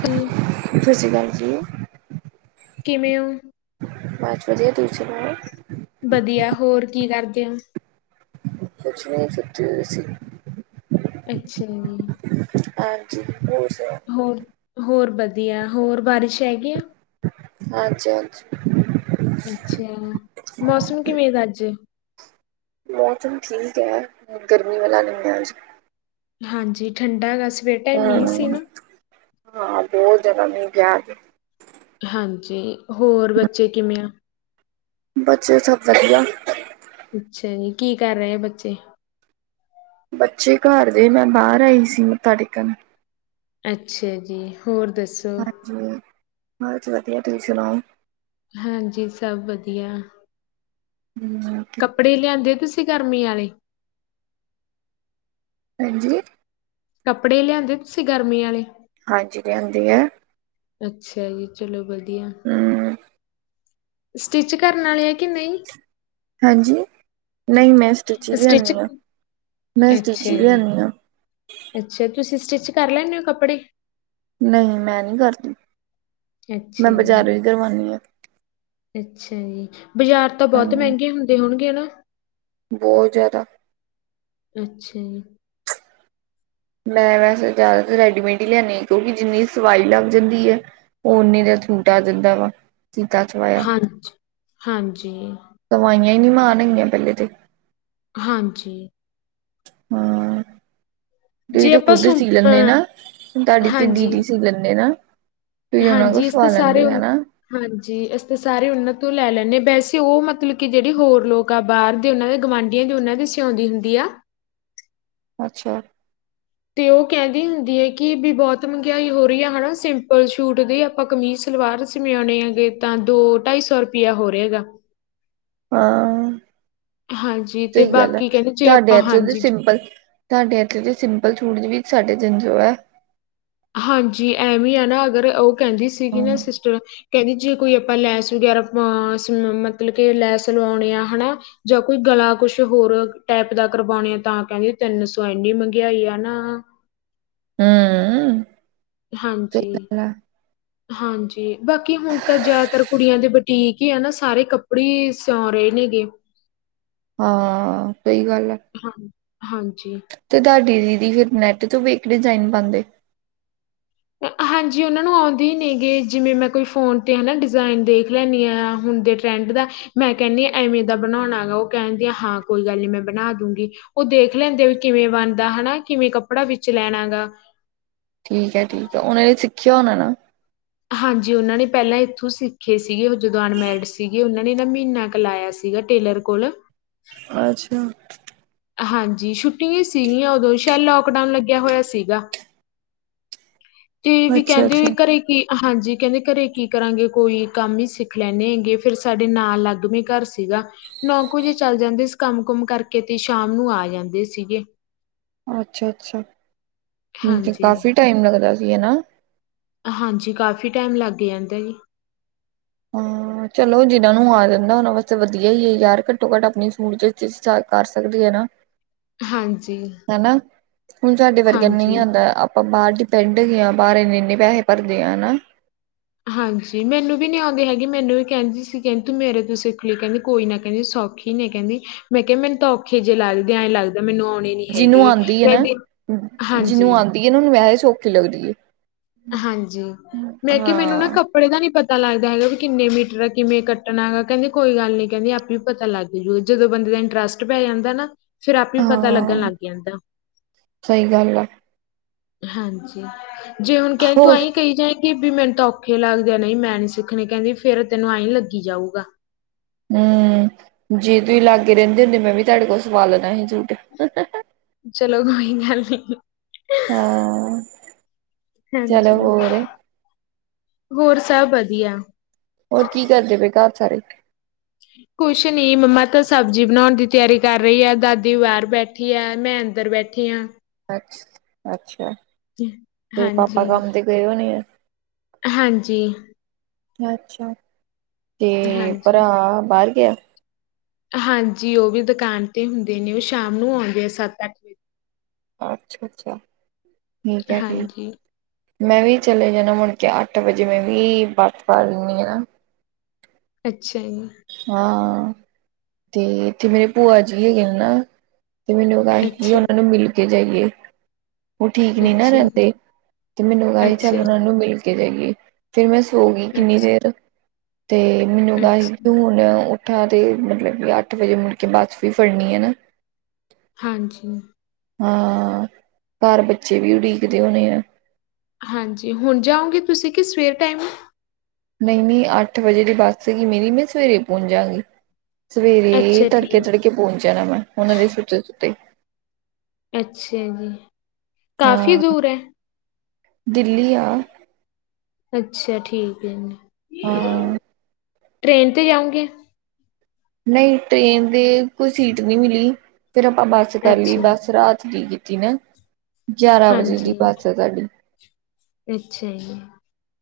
Free ਸਤ ਸ਼੍ਰਿਆਕਲ ਜੀ। ਕਿਵੇਂ ਔ? ਬਾਸ ਵਧੀਆ, ਤੁਸੀਂ ਸੁਣਾਓ? ਬਧੀਆ, ਹੋਰ ਕੀ ਕਰਦੇ ਔ? ਕੁਛ ਨੀ ਸੁਤੀ ਹੋਈ ਸੀ। ਅੱਛਾ ਜੀ। ਹਾਂਜੀ, ਹੋਰ ਸੁਣਾਓ ਹੋਰ ਹੋਰ, ਬਧੀਆ। ਹੋਰ ਬਾਰਿਸ਼ ਹੈਗੀ ਆ? ਹਾਂਜੇ ਹਾਂਜੀ। ਅੱਛਾ, ਮੌਸਮ ਕਿਵੇਂ ਦਾ ਅੱਜ? ਮੌਸਮ ਠੀਕ ਹੈ, ਗਰਮੀ ਵਾਲਾ ਨਹੀਂ ਹੈ ਅੱਜ ਹਾਂਜੀ ਠੰਡਾ ਐ ਵੈਸੇ ਹੂ, ਹਾਂ ਬਹੁਤ ਜਯਾਦਾ ਮਿਲ ਗਯਾ ਅਜ ਹਾਂਜੀ ਹੋਰ ਬੱਚੇ ਕਿਵੇਂ ਆ ਬੱਚੇ ਸਬ ਵਧੀਆ ਅੱਛਾ ਜੀ, ਕੀ ਕਰ ਰਹੇ ਐ ਬੱਚੇ ਬੱਚੇ ਘਰ ਨੇ, ਮੈਂ ਬਾਹਰ ਆਈ ਸੀ ਮੱਥਾ ਟੇਕਣ ਅੱਛਾ ਜੀ ਹੋਰ ਦੱਸੋ ਹਾਂਜੀ, ਬਸ ਵਧੀਆ ਤੁਸੀਂ ਸੁਣਾਓ ਹਾਂਜੀ ਸਭ ਵਧੀਆ ਹਮ [inaudible] ਕੱਪੜੇ ਲਿਆਂਦੇ ਤੁਸੀਂ ਗਰਮੀ ਆਲੇ ਹਾਂਜੀ ਕੱਪੜੇ ਲਿਆਂਦੇ ਤੁਸੀਂ ਗਰਮੀ ਆਲੇ ਹਾਂਜੀ ਲਿਆਂਦੇ ਐ ਅੱਛਾ ਜੀ ਚਲੋ ਵਧੀਆ ਹਮ, ਸਟਿੱਚ ਕਰਨ ਆਲੇ ਐ ਕਿ ਨਹੀਂ ਹਾਂਜੀ ਨਹੀਂ ਮੈਂ ਸਟੀਚ ਈ ਲਿਆਨੀ ਆਂ, ਸਟਿਚ ਮੈਂ ਅੱਛਾ ਸਟੀਚ ਈ ਜੀ ਲਿਆਨੀ ਆਂ ਅੱਛਾ ਤੁਸੀਂ ਸਟਿੱਚ ਕਰ ਲੈਂਨੇ ਔ ਕੱਪੜੇ ਨਹੀਂ ਮੈਂ ਨਹੀਂ ਕਰਦੀ ਅੱਛਾ ਮੈਂ ਜੀ ਬਜ਼ਾਰੋਂ ਹੀ ਕਰਵਾਨੀ ਆ ਅੱਛਾ ਜੀ ਬਾਜ਼ਾਰ ਤਾਂ ਬਹੁਤ ਹਾਂਜੀ, ਮਹਿੰਗੇ ਹੁੰਦੇ ਹੋਣਗੇ ਨਾ ਬਹੁਤ ਜ਼ਿਆਦਾ ਅੱਛਾ ਜੀ ਮੈਂ ਵੈਸੇ ਜ਼ਿਆਦਾਤਰ ਰੈਡੀਮੇਡ ਹੀ ਲਿਆਨੀ ਆਂ, ਕਿਉਂਕਿ ਜਿੰਨੀ ਸਵਾਈ ਲੱਗ ਜਾਂਦੀ ਹੈ ਔਨੇ ਦਾ ਛੂਟ ਆ ਜਿੰਦਾ ਵਾ ਸਿਤਾ ਸਵਾਇਆ, ਹਾਂਜੀ ਹਾਂਜੀ ਸਵਾਈਆਂ ਹੀ ਨੀ ਮਾਣ ਹੈਗੀਆਂ ਪਹਿਲੇ ਤੇ ਹਾਂਜੀ ਹਾਂ ਤੁਸੀਂ ਜੇ ਤੇ ਆਪਾਂ ਖੁੱਦ ਈ ਸੁ ਸੀ ਲੈਂਦੇ ਅ ਨਾ, ਤੁਹਾਡੀ ਤੇ ਹਾਂਜੀ ਦੀਦੀ ਸੀ ਲੈਂਦੇ ਨਾ ਤੁਸੀਂ ਉਹਨਾਂ ਕੋ ਹਾਂਜੀ ਇਸ ਸਵਾ ਤੇ ਸਾਰੇ ਲੈਂਦੇ ਉਨ ਹੈਨਾ ਹਾਂਜੀ ਅਸੀਂ ਤਾਂ ਸਾਰੇ ਉਹਨਾਂ ਤੋਂ ਲੈ ਲੈਂਨੇ ਆਂ, ਵੈਸੇ ਉਹ ਮਤਲਬ ਕਿ ਜਿਹੜੇ ਹੋਰ ਲੋਕ ਬਾਹਰ ਦੇ ਉਹਨਾਂ ਦੇ ਗੁਆਂਢੀਆਂ ਦੀ ਉਹਨਾਂ ਦੀ ਸਿਉਂਦੀ ਹੁੰਦੀ ਆ ਅੱਛਾ ਤੇ ਉਹ ਕਹਿੰਦੀ ਹੁੰਦੀ ਹੈ ਕਿ ਵੀ ਬਹੁਤ ਮਹਿੰਗਾਈ ਹੋ ਰਹੀ ਹੈ, ਹਨਾ ਸਿੰਪਲ ਸੂਟ ਦੀ ਆਪਾਂ ਕਮੀਜ਼ ਸਲਵਾਰ ਚ ਮਿਆਉਣੇ ਹੈਗੇ, ਤਾਂ ਦੋ ਢਾਈ ਸੌ ਰੁਪਇਆ ਹੋ ਰਿਹਾ ਹੈਗਾ ਹਾਂ ਹਾਂਜੀ ਤੇ ਸਹੀ ਗੱਲ ਹੈ, ਬਾਕੀ ਕਹਿੰਦੇ ਜੇ ਤੁਹਾਡੇ ਆਪਾਂ ਐਥੇ ਦੇ ਹਾਂਜੀ ਜ- ਸਿੰਪਲ ਸਾਡੇ ਇੱਥੇ ਦੇ ਸਿੰਪਲ ਸੂਟ ਦੀ ਵੀ ਸਾਡੇ ਤਿਨ ਸੋ ਐ ਹਾਂਜੀ, ਐਵੇਂ ਹੈ ਨਾ ਅਗਰ ਉਹ ਕਹਿੰਦੀ ਸੀਗੀ ਨਾ ਸਿਸਟਰ ਕਹਿੰਦੀ ਜੇ ਕੋਈ ਆਪਾਂ ਲੈਸ ਵਗੈਰਾ ਅ ਮਤਲਬ ਕਿ ਲੈਸ ਲਵਾਉਣੇ ਆ ਹਨਾ ਜਾਂ ਕੋਈ ਗਲਾ ਕੁਛ ਹੋਰ ਟਾਈਪ ਦਾ ਕਰਵਾਉਣੇ ਆ ਤਾਂ ਕਹਿੰਦੇ ਤਿੰਨ ਸੌ, ਐਨੀ ਮਹਿੰਗਾਈ ਆ ਨਾ ਹੂ ਹਾਂਜੀ ਹਾਂਜੀ ਬਾਕੀ ਹੁਣ ਤਾਂ ਜਆਦਾਤਰ ਕੁੜੀਆਂ ਦੇ ਬਟੀਕ ਈ ਐ ਨਾ ਸਾਰੇ ਕੱਪੜੇ ਸਿਉਂ ਰੇ ਨੇਗੇ। ਹਾਂ ਸਹੀ ਗੱਲ ਐ। ਹਾਂ ਹਾਂਜੀ। ਤੇ ਤੁਹਾਡੀ ਦੀਦੀ ਫਿਰ ਨੈੱਟ ਤੋਂ ਵੇਖ ਕੇ ਡਿਜ਼ਾਇਨ ਪਾਂਦੇ। ਹਾਂਜੀ ਓਨਾਂ ਨੂੰ ਆਉਂਦੀ ਨੇ ਗੇ ਜਿਵੇਂ ਮੈਂ ਕੋਈ ਫੋਨ ਤੇ ਹੈਨਾ ਡਿਜ਼ਾਇਨ ਦੇਖ ਲੈਂਣੀ ਹਾਂ ਹੁਣ ਦੇਖ ਟਰੈਂਡ ਦਾ, ਮੈਂ ਕੈਹਣੀ ਆਂ ਐਵੇਂ ਦਾ ਬਣਾਉਣਾ ਹੈਗਾ, ਓਹ ਕੈਹੰਦੀ ਆ ਹਾਂ ਕੋਈ ਗੱਲ ਨੀ ਮੈਂ ਬਣਾ ਦੂੰਗੀ। ਓਹ ਦੇਖ ਲੈਂਦੇ ਵੀ ਕਿਵੇਂ ਬਣਦਾ ਹੈਨਾ, ਕਿਵੇਂ ਕੱਪੜਾ ਵਿੱਚ ਲੈਣਾ ਐਗਾ। ਠੀਕ ਹੈ, ਠੀਕ ਹੈ, ਓਹਨਾਂ ਨੇ ਸਿੱਖਿਆ ਹੋਣਾ ਨਾ। ਹਾਂਜੀ ਓਹਨਾਂ ਨੇ ਪੈਹਲਾਂ ਇੱਥੋਂ ਸਿੱਖੇ ਸੀਗੇ, ਉਹ ਜੁਗਾੜਮੈਂਲਟ ਸੀਗੇ ਉਹਨਾਂ ਨੇ ਨਾ ਮੀਹਨਾ ਬਲਾਆ ਸੀਗਾ ਟੇਲਰ ਕੋਲ। ਅੱਛਾ। ਹਾਂਜੀ ਛੁੱਟੀਆਂ ਈ ਸੀਗੀਆਂ ਉਦੋਂ, ਸ਼ਾਇਦ ਲੋਕਡਾਊਨ ਲੱਗਿਆ ਹੋਆ ਸੀਗਾ। ਏ ਵੀ ਅੱਛਾ ਕੈਹੰਦੇ ਵੀ ਅੱਛਾ ਘਰੇ ਕੀ ਹਾਂਜੀ ਕੈਹੰਦੇ ਘਰੇ ਕੀ ਕਰਾਂਗੇ, ਕੋਈ ਕੰਮ ਈ ਸਿੱਖ ਲੈਂਣੇ ਹੈਗੇ, ਫਿਰ ਸਾਡੇ ਨਾਲ ਲਾੱਗ ਵੀ ਘਰ ਸੀਗਾ। ਨੌ ਕੁ ਵਜੇ ਚੱਲ ਜਾਂਦੇ ਸੀ ਕੰਮ-ਕੁਮ ਕਰਕੇ, ਤੇ ਸ਼ਾਮ ਨੂੰ ਆ ਜਾਂਦੇ ਸੀਗੇ। ਅੱਛਾ-ਅੱਛਾ, ਹਾਂਜੀ ਕਾਫੀ ਟਾਈਮ ਲੱਗਦਾ ਸੀ ਹੈਨਾ। ਹਾਂਜੀ, ਕਾਫੀ ਟੈਮ ਲੱਗ ਜਾਂਦਾ ਜੀ। ਹਾਂ। ਚਲੋ ਜਿਨਾਂ ਨੂੰ ਆ ਜਾਂਦਾ ਓੱਨਾਂ ਵਾਸਤੇ ਵਧੀਆ ਈ ਹੈ ਯਾਰ, ਘੱਟੋ-ਘੱਟ ਆਪਨੇ ਸੂਟ ਸਟਿਚ-ਸਟਾ ਕਰ ਸਕਦੇ ਹੈ ਨਾ। ਹਾਂਜੀ ਹੈਨਾ, ਹੁਣ ਸਾਡੇ ਵਰਗੇਆ ਨੂੰ ਨਂਈ ਹਾਂਜੀ ਆਂਦਾ। ਆਪਾਂ ਬਾਹਰ ਡਿਪੈਂਡ ਐਗੇ ਆਂ, ਬਾਹਰ ਐਨੇ-ਐਨੇ ਪੈਸੇ ਭਰਦੇ ਆ ਨਾ। ਹਾਂਜੀ, ਮੈਨੂੰ ਵੀ ਨੀ ਆਉਂਦੇ ਹੈਗੀ, ਮੈਨੂੰ ਵੀ ਕੈਹੰਦੀ ਸੀ ਕੈਹੰਦੀ ਤੂੰ ਮੇਰੇ ਤੋਂ ਸਿੱਖ ਲਈ ਕੈਹੰਦੀ ਕੋਈ ਨਾ ਕੈਹੰਦੀ ਸੌਖੀ ਨਹੀਂ ਕੈਹੰਦੀ ਮੈਂ ਕੇਆ ਮੈਨੂੰ ਤਾਂ ਔਖੇ ਜੇ ਲੱਗਦੇਐਂ ਐਂ ਲੱਗਦਾ ਮੈਨੂੰ ਆਣੇ ਜਿਨੂੰ ਆਂਦੀ ਐ ਨਾ, ਹਾਂਜੀ ਜਿਨੂੰ ਆਂਦੀ ਐ ਨਾ, ਓਹਨੂੰ ਵੈਸੇ ਸੌਖੀ ਲੱਗਦੀ ਏ। ਹਾਂਜੀ, ਮੈਂ ਕੇਐ ਮੈਨੂੰ ਨਾ ਕੱਪ ੜੇ ਦਾ ਨੀ ਪਤਾ ਲੱਗਦਾ ਹੈਗਾ ਵੀ ਕਿੰਨੇ ਮੀਟਰ ਆ, ਕਿਵੇਂ ਕੱਟਣਾ ਹੈਗਾ, ਕੈਹੰਦੇ ਕੋਈ ਗੱਲ ਨੀ ਕੈਹੰਦੀ ਆਪੇ ਈ ਪਤਾ ਲੱਗ। ਜਦੋਂ ਬੰਦੇ ਦਾ ਇੰਟਰਸਟ ਪੈ ਜਾਂਦੈ ਨਾ, ਫੇਰ ਆਪੇ ਪਤਾ ਲੱਗਣ ਲੱਗ ਜਾਂਦੈ। ਸਈ ਗੱਲ ਆ। ਹਾਂਜੀ, ਜੇ ਹੁਣ ਕਹੇ ਤੂੰ ਹੋਰ ਆਈ ਕਈ ਜਾਈ ਵੀ ਬਇ ਮੈਨੂੰ ਤਾਂ ਔਖੇ ਲੱਗਦੇ ਆ, ਨਈ ਮੈਂ ਨੀ ਸਿੱਖਣੇ, ਕੈਹੰਦੀ ਫੇਰ ਤੈਨੂੰ ਐਂਈ ਲੱਗੀ ਜਾਊਗਾ। ਹੂੰ, ਜੇ ਤੁਸੀਂ ਲਾਗੇ ਰੈਹੰਦੇ ਹੁੰਦੇ, ਮੈਂ ਵੀ ਤੁਹਾਡੇ ਕੋਲ ਸਵਾ ਲੈਣਾ ਹੀ ਸੂਟ। ਚਲੋ, ਕੋਈ ਗੱਲ ਨੀ। ਹਾਂ। ਹਾਂਜੀ, ਹੋਰ ਸਭ ਵਧੀਆ। ਹੋਰ ਕੀ ਕਰਦੇ ਪਏ ਘਰ ਸਾਰੇ। ਕੁਛ ਨੀ ਮੰਮਾ ਤਾਂ ਸਬਜ਼ੀ ਬਣਾਉਣ ਦੀ ਤਿਆਰੀ ਕਰ ਰਈ ਐ, ਦਾਦੀ ਬਾਰ ਬੈਠ ਯਾਰ ਮੈਂ ਅੰਦਰ ਬੈਠੀ ਆਂ। ਅ-ਅੱਛਾ ਤੇ ਪਾਪਾ ਹਾਂਜੀ ਕੰਮ ਤੇ ਗਏ ਹੋਣੇ ਆ। ਹਾਂਜੀ। ਅੱਛਾ, ਤੇ ਹਾਂਜੀ, ਭਰਾ ਬਾਰ ਗਆ। ਹਾਂਜੀ ਓਹ ਵੀ ਦੁਕਾਨ ਤੇ ਹੁੰਦੇ ਨੇ ਓਹ ਸ਼ਾਮ ਨੂੰ ਆਉਂਣ ਗੇ ਸੱਤ-ਅੱਠ- ਅੱਛਾ-ਅੱਛਾ ਠੀਕ ਹੈ ਫੇਰ। ਹਾਂਜੀ, ਮੈਂ ਵੀ ਚਲੇ ਜਾਣਾ ਮੁੜ ਕੇ ਅੱਠ ਵਜੇ, ਮੈਂ ਵੀ ਬਸ ਫੜ ਲੈਂਣੀ ਆਂ। ਅੱਛਾ ਜੀ। ਹਾਂ, ਤੇ ਇੱਥੇ ਮੇਰੇ ਭੂਆ ਜੀ ਹੈਗੇ ਐ ਨਾ। ਤੇ ਮੈਨੂੰ ਵੀ ਅੱਛਾ, ਉਹਨਾਂ ਨੂੰ ਮਿਲ ਕੇ ਜਾਈਏ। ਉਹ ਠੀਕ ਨਹੀਂ ਨਾ ਅੱਛਾ ਜੀ, ਰਹਿੰਦੇ ਤੇ ਮੈਨੂੰ ਆਹ ਸੀ ਅੱਛਾ ਚੱਲ ਉਹ ਜੀ, ਨੂੰ ਮਿਲ ਕੇ ਜਾਈਏ। ਫਿਰ ਮੈਂ ਸੋ ਗਈ ਕਿੰਨੀ ਅੱਛਾ, ਦੇਰ ਤੇ ਮੈਨੂੰ ਹੈਗਾ ਸੀ ਅੱਛਾ ਹੁਣ ਉੱਠਾ ਤੇ ਮਤਲਬ ਕਿ ਅੱਠ ਵਜੇ ਮੁੜ ਕੇ ਬੱਸ ਵੀ ਫੜਨੀ ਹੈ ਨਾ। ਹਾਂਜੀ। ਹਾਂ ਘਰ ਬੱਚੇ ਵੀ ਉਡੀਕਦੇ ਹੋਣੇ ਆ। ਹਾਂਜੀ ਹੁਣ ਜਾਓਂਗੇ ਤੁਸੀਂ ਕਿ ਸਵੇਰ ਟਾਈਮ। ਨਹੀਂ, ਨਹੀਂ ਅੱਠ ਵਜੇ ਦੀ ਬੱਸ ਸੀਗੀ ਮੇਰੀ। ਮੈਂ ਸਵੇਰੇ ਪਹੁੰਚ ਜਾਂਗੀ। ਸਵੇਰੇ ਅੱਛਾ ਠੀਕ ਤੜਕੇ-ਤੜਕੇ ਪਹੁੰਚ ਜਾਣਾ ਮੈਂ ਉਹਨਾਂ ਦੇ ਸੁੱਤੇ-ਸੁੱਤੇ। ਅੱਛਾ ਜੀ, ਕਾਫ਼ੀ ਹਾਂ ਦੂਰ ਹੈ। ਦਿੱਲੀ ਆ! ਅੱਛਾ ਠੀਕ ਏ। ਹਾਂ। ਟਰੇੇਨ ਤੇ ਜਾਊਂਗੇ। ਨਹੀਂ ਟ੍ਰੇਨ ਦੇ ਕੋਈ ਸੀਟ ਨਹੀਂ ਮਿਲੀ, ਫਿਰ ਆਪਾਂ ਬੱਸ ਤੇ ਕਰ ਲਈ ਅੱਛਾ, ਬੱਸ ਰਾਤ ਦੀ ਕੀਤੀ ਨਾ ਗਿਆਰਾਂ ਵਜੇ ਦੀ ਹਾਂਜੀ, ਬੱਸ ਹੈ ਸਾਡੀ। ਅੱਛਾ ਜੀ।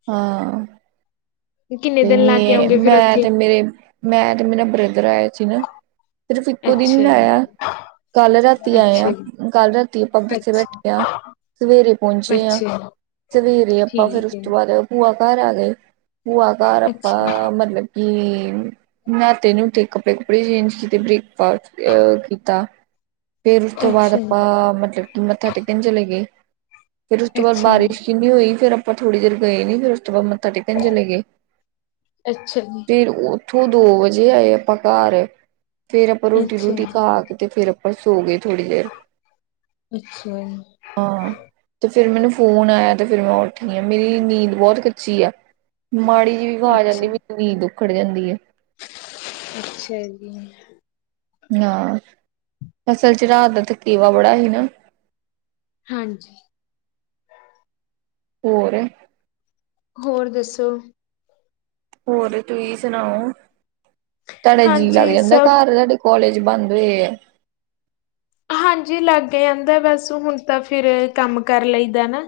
ਹਾਂ! ਕਿੰਨੇ ਤੇ ਦਿਨ ਲਾ ਕੇ ਮੈਂ- ਆਉਂਗੇ ਫਿਰ ਮੈਂ ਉੱਥੇ? ਤੇ ਮੇਰੇ ਮੈਂ ਤੇ ਮੇਰਾ ਬ੍ਰਦਰ ਆਇਆ ਸੀ ਨਾ। ਸਿਰਫ਼ ਇੱਕੋ ਦਿਨ ਅੱਛਾ ਜੀ, ਲਾਇਆ। ਕੱਲ ਰਾਤੀ ਆਏ ਆ, ਅੱਛਾ ਜੀ, ਕੱਲ ਰਾਤੀ ਬੱਸੇ ਅੱਛਾ, ਬੈਠੇ ਆ। ਸਵੇਰੇ ਪਹੁੰਚੇ ਆ ਅੱਛਾ ਸਵੇਰੇ ਜੀ, ਆਪਾਂ ਫੇਰ ਠੀਕ ਉਸ ਹੈ। ਤੋਂ ਬਾਅਦ ਭੂਆ ਘਰ ਆ ਗਏ, ਭੂਆ ਘਰ ਅੱਛਾ ਆਪਾਂ ਮਤਲਬ ਕਿ ਨਾਤੇ ਨੁਤੇ, ਕੱਪੜੇ ਕੂਪੜੇ ਚੇਂਜ ਕੀਤੇ, ਬ੍ਰੇਕਫਾਸਟ ਕੀਤਾ। ਫੇਰ ਉਸ ਤੋਂ ਬਾਅਦ ਅੱਛਾ ਜੀ ਆਪਾਂ ਮਤਲਬ ਮੱਥਾ ਟੇਕਣ ਚਲੇ ਗਏ ਫੇਰ ਉਸ ਤੋਂ ਬਾਅਦ ਅੱਛਾ ਜੀ ਬਾਰਿਸ਼ ਕਿੰਨੀ ਹੋਈ ਫਿਰ ਆਪਾਂ ਥੋੜ੍ਹੀ ਦੇਰ ਗਏ ਨੀ ਫੇਰ ਉਸ ਤੋਂ ਬਾਅਦ ਮੱਥਾ ਟੇਕਣ ਚਲੇ ਗਏ। ਅੱਛਾ ਜੀ। ਫਿਰ ਉੱਥੋਂ ਦੋ ਵਜੇ ਆਏ ਆਪਾਂ ਘਰ ਫੇਰ ਆਪਾਂ ਰੋਟੀ ਅੱਛਾ ਰੂਟੀ ਜੀ ਖਾ ਕੇ ਤੇ ਫਿਰ ਬਸ ਸੌ ਗਏ ਥੋੜੀ ਦੇਰ। ਅੱਛਾ! ਹਾਂ ਤੇ ਫਿਰ ਮੈਨੂੰ ਫੋਨ ਆਇਆ ਤੇ ਫਿਰ ਮੈਂ ਉੱਠੀ ਆ ਮੇਰੀ ਨੀਂਦ ਬਹੁਤ ਕੱਚੀ ਆ। ਮਾੜੀ ਜਿਹੀ ਵੀ ਅਵਾਜ਼ ਆ ਜਾਂਦੀ ਅੱਛਾ ਮੈਨੂੰ ਨੀਂਦ ਉੁੱਖੜ ਜਾਂਦੀ ਹੈ। ਅੱਛਾ ਜੀ! ਹਾਂ ਅਸਲ 'ਚ ਰਾਤ ਦਾ ਥਕੇਵਾ ਬੜਾ ਸੀ ਨਾ। ਹਾਂਜੀ। ਹੋਰ! ਹੋਰ ਦੱਸੋ? ਹੋਰ ਤੁਹੀ ਸੁਣਾਓ? ਤੁਹਾਡਾ ਜੀਅ ਲੱਗ ਹਾਂਜੀ ਜਾਂਦਾ ਸਭ ਘਰ ਸਾਡੇ ਕੋਲਜ ਬੰਦ ਹੋਏ ਆ। ਹਾਂਜੀ ਲਾਗ ਜਾਂਦਾ ਬਸ ਹੁਣ ਤਾਂ ਫਿਰ ਕੰਮ ਕਰ ਲਈਦਾ ਨਾ।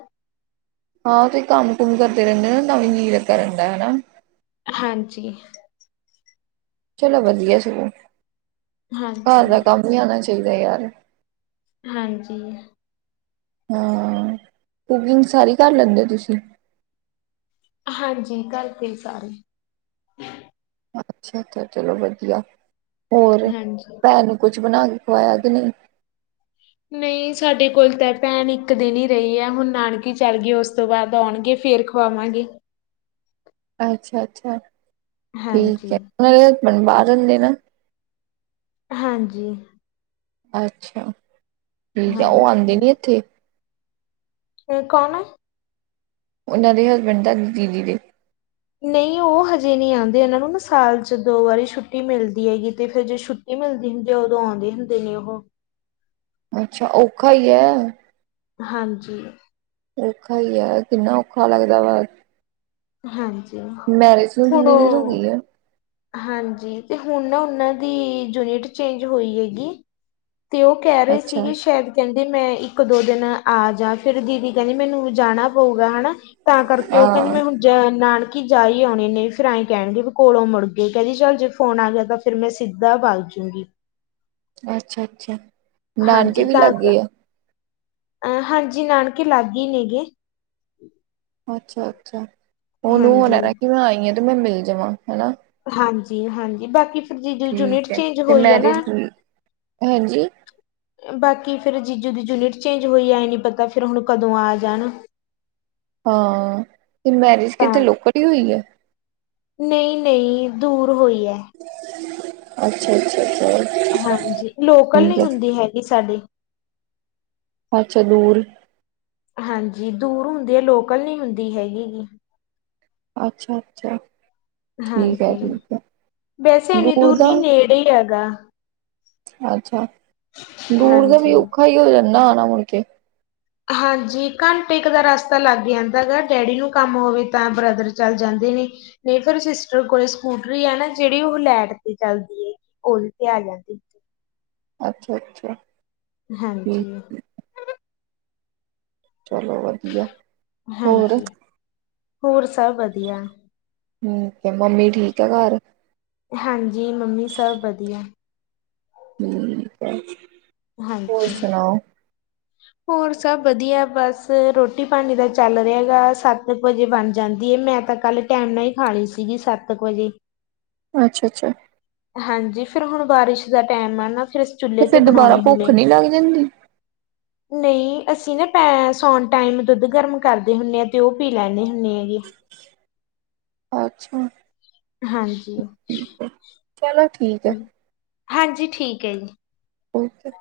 ਹਾਂ ਤੁਸੀ ਕੰਮ ਕੁਮ ਕਰਦੇ ਰਹਿੰਦੇ ਨਾ ਤਾਵੀਂ ਜੀ ਲੱਗਾ ਰਹਿਦਾ ਹਨਾ। ਹਾਂਜੀ। ਚਲੋ ਵਧੀਆ ਸਗੋਂ, ਹਾਂਜੀ ਘਰ ਦਾ ਕੰਮ ਹੀ ਆਉਣਾ ਚਾਹੀਦਾ ਯਾਰ। ਹਾਂਜੀ। ਹਾਂ ਕੁਕਿੰਗ ਸਾਰੀ ਕਰ ਲੈਂਦੇ ਹੋ ਤੁਸੀਂ। ਹਾਂਜੀ ਘਰ ਪੇ ਹੀ ਸਾਰੇ ਅੱਛਾ-ਅੱਛਾ ਚਲੋ ਵਧੀਆ, ਹੋਰ ਹਾਂਜੀ ਭੈਣ ਨੂੰ ਕੁਛ ਬਣਾ ਕੇ ਖਵਾਇਆ ਕਿ ਨਹੀਂ? ਨਹੀਂ ਸਾਡੇ ਕੋਲ ਤਾਂ ਭੈਣ ਇੱਕ ਦਿਨ ਹੀ ਰਹੀ ਹੈ ਹੁਣ ਨਾਨਕੇ ਚੱਲ ਗਈ ਉਸ ਤੋਂ ਬਾਅਦ ਆਉਣਗੇ ਫੇਰ ਖ ਖਵਾਵਾਂਗੇ। ਅੱਛਾ-ਅੱਛਾ ਠੀਕ ਹੈ, ਹਾਂਜੀ ਉਹਨਾਂ ਦੇ ਹਸਬੈਂਡ ਬਾਹਰ ਰਹਿੰਦੇ ਨਾ। ਹਾਂਜੀ। ਅੱਛਾ! ਠੀਕ ਆ ਉਹ ਆਂਦੇ ਹਾਂਜੀ ਨੀ ਇੱਥੇ। ਏ ਕੌਣ? ਉਹਨਾਂ ਦੇ ਹਸਬੈਂਡ ਤੁਹਾਡੀ ਦੀਦੀ ਦੇ। ਨਹੀਂ ਉਹ ਹਜੇ ਨਹੀਂ ਆਉਂਦੇ ਇਹਨਾਂ ਨੂੰ ਨਾ ਸਾਲ'ਚ ਦੋ ਵਾਰੀ ਛੁੱਟੀ ਮਿਲਦੀ ਹੈਗੀ ਤੇ ਫੇਰ ਜੇ ਛੁੱ ਟੀ ਮਿਲਦੀ ਹੁੰਦੀ ਉਦੋਂ ਆਉਂਦੇ ਹੁੰਦੇ ਨੇ ਉਹ ਅੱਛਾ ਔਖਾ ਹੀ ਐ। ਹਾਂਜੀ। ਔਖਾ ਹੀ ਐ ਕਿੰਨਾ ਔਖਾ ਲੱਗਦਾ ਵਾ। ਹਾਂਜੀ ਮੈਰਿਜ ਨੂੰ ਹੁਣ ਕਿੰਨੀ ਦੇਰ ਹੋ ਉਹ ਗਈ ਐ? ਹਾਂਜੀ ਤੇ ਹੁਣ ਨਾ ਉਹਨਾਂ ਦੀ ਯੂਨਿਟ ਚੇਂਜ ਹੋਈ ਹੈਗੀ। ਤੇ ਉਹ ਕਹਿ ਰਹੇ ਅੱਛਾ ਸੀਗੇ ਸ਼ਾਇਦ ਕਹਿੰਦੀ ਮੈਂ ਇੱਕ ਦੋ ਦਿਨ ਆ ਜਾ ਫਿਰ ਦੀਦੀ ਕਹਿੰਦੀ ਮੈਨੂੰ ਜਾਣਾ ਪਊਗਾ ਹਨਾ। ਤਾਂ ਕਰਕੇ ਉਹ ਕਹਿੰਦੀ ਹਾਂ ਮੈਂ ਹੁਣ ਨਾਨਕੀ ਜਾ ਹੀ ਆਉਣੇ ਨੇ ਫੇਰ ਆਏ ਕਹਿਣਗੇ ਵੀ ਕੋਲੋਂ ਮੁੜ ਗਏ ਕਹਿੰਦੀ ਚੱਲ ਜੇ ਫੋਨ ਆ ਗਿਆ ਤਾਂ ਫਿਰ ਮੈਂ ਸਿੱਧਾ ਬਗ ਜੂਗੀ। ਅੱਛਾ ਅੱਛਾ ਨਾਨਕੇ ਹਾਂਜੀ ਵੀ ਤਾਂ ਕ- ਲਾਗੇ ਆ। ਅ ਹਾਂਜੀ ਨਾਨਕੇ ਲਾਗੇ ਨੇ ਗੇ। ਅੱਛਾ-ਅੱਛਾ ਉਹਨੂੰ ਹਾਂਜੀ ਹੋਣਾ ਕਿ ਮੈਂ ਆਈ ਆ ਤੇ ਮੈਂ ਮਿਲ ਜਾਵਾਂ ਹਨਾ। ਹਾਂਜੀ-ਹਾਂਜੀ ਬਾਕੀ ਜੀਜੂ ਦੀ ਯੂਨਿਟ ਠੀਕ ਹੈ ਚੇਂਜ ਤੇ ਹੋਈ ਆ ਨਾ। ਮੈਰਿਜ ਹਾਂਜੀ ਬਾਕੀ ਫਿਰ ਜੀਜੂ ਦੀ ਯੂਨਿਟ ਚੇਂਜ ਹੋਈ ਆਏ ਨਹੀਂ ਪਤਾ ਫਿਰ ਹੁਣ ਕਦੋਂ ਆ ਜਾਣ। ਹਾਂ, ਤੇ ਮੈਰਿਜ ਕਿਤੇ ਲੋਕਲ ਹੀ ਹੋਈ ਏ। ਨਹੀਂ-ਨਹੀਂ ਦੂਰ ਹੋਈ ਹੈ। ਅੱਛਾ-ਅੱਛਾੱਛਾ। ਹਾਂਜੀ ਲੋਕਲ ਨਹੀਂ ਹੁੰਦੀ ਹੈਗੀ ਸਾਡੀ। ਅੱਛਾ ਦੂਰ ਹਾਂਜੀ ਦੂਰ ਹੁੰਦੇ ਆ ਲੋਕਲ ਨੀ ਹੁੰਦੀ ਹੈਗੀਗੀ। ਅੱਛਾ-ਅੱਛਾ। ਹਾਂਜੀ, ਵੈਸੇ ਇੰਨੀ ਦੂਰ ਨਹੀਂ ਨੇੜੇ ਹੀ ਹੈਗਾ। ਅੱਛਾ ਦੂਰ ਦਾ ਵੀ ਹਾਂਜੀ ਔਖਾ ਹੀ ਹੋ ਜਾਂਦਾ ਆਣਾ ਮੁੜਕੇ ਹਾਂਜੀ ਘੰਟੇ ਕ ਦਾ ਰਸਤਾ ਲੱਗ ਜਾਂਦਾ ਗਾ ਡੈਡੀ ਨੂੰ ਕੰਮ ਹੋਵੇ ਤਾਂ ਬ੍ਰਦਰ ਚੱਲ ਜਾਂਦੇ ਨੇ। ਨਹੀਂ ਫੇਰ ਸਿਸਟਰ ਕੋਲ ਸਕੂਟਰੀ ਹੈ ਨਾ। ਜਿਹੜੀ ਉਹ ਲੈਟ ਤੇ ਚਲਦੀ ਉਹਦੇ ਤੇ ਆ ਜਾਂਦੀ। ਅੱਛਾ-ਅੱਛਾ। ਹਾਂਜੀ। ਚਲੋ ਵ ਹਾਂਜੀ। ਹੋਰ ਸਭ ਵਧੀਆ। ਹੂੰ ਤੇ ਮੰਮੀ ਠੀਕ ਆ ਘਰ। ਹਾਂਜੀ ਮੰਮੀ ਸਭ ਵਧੀਆ। ਹੋਰ ਬਸ। ਹਾਂਜੀ। ਹੋਰ ਸਭ ਵਧੀਆ ਬਸ ਰੋਟੀ ਪਾਣੀ ਤਾਂ ਚੱਲ ਰਿਹਾ ਗਾ ਸੱਤ ਕੁ ਵਜੇ ਬਣ ਜਾਂਦੀ ਹੈ ਮੈਂ ਤਾਂ ਕੱਲ ਟਾਈਮ ਨਾਲ ਹੀ ਖਾਣੀ ਸੀਗੀ ਸੱਤ ਕੁ ਵਜੇ। ਅੱਛਾ ਅੱਛਾ। ਹਾਂਜੀ ਫਿਰ ਹੁਣ ਬਾਰਿਸ਼ ਦਾ ਟੈਮ ਆ ਨਾ ਫਿਰ ਅਸੀ ਚੁੱਲੇ ਤੇ ਫਿਰ ਦੁਬਾਰਾ ਬਣਾਉਣੇ ਭੁੱਖ ਹੁੰਨੇ। ਨਹੀਂ ਲੱਗ ਜਾਂਦੀ। ਨਹੀਂ ਅਸੀਂ ਨਾ ਪੈ ਸੌਣ ਟਾਈਮ ਦੁੱਧ ਗਰਮ ਕਰਦੇ ਹੁੰਦੇ ਹਾਂ ਤੇ ਉਹ ਪੀ ਲੈਂਦੇ ਹੁੰਦੇ ਆ ਜੀ। ਅੱਛਾ ਹਾਂਜੀ ਚਲੋ ਠੀਕ ਹੈ ਹ ਹਾਂਜੀ ਠੀਕ ਹੈ ਜੀ। ਓਕੇ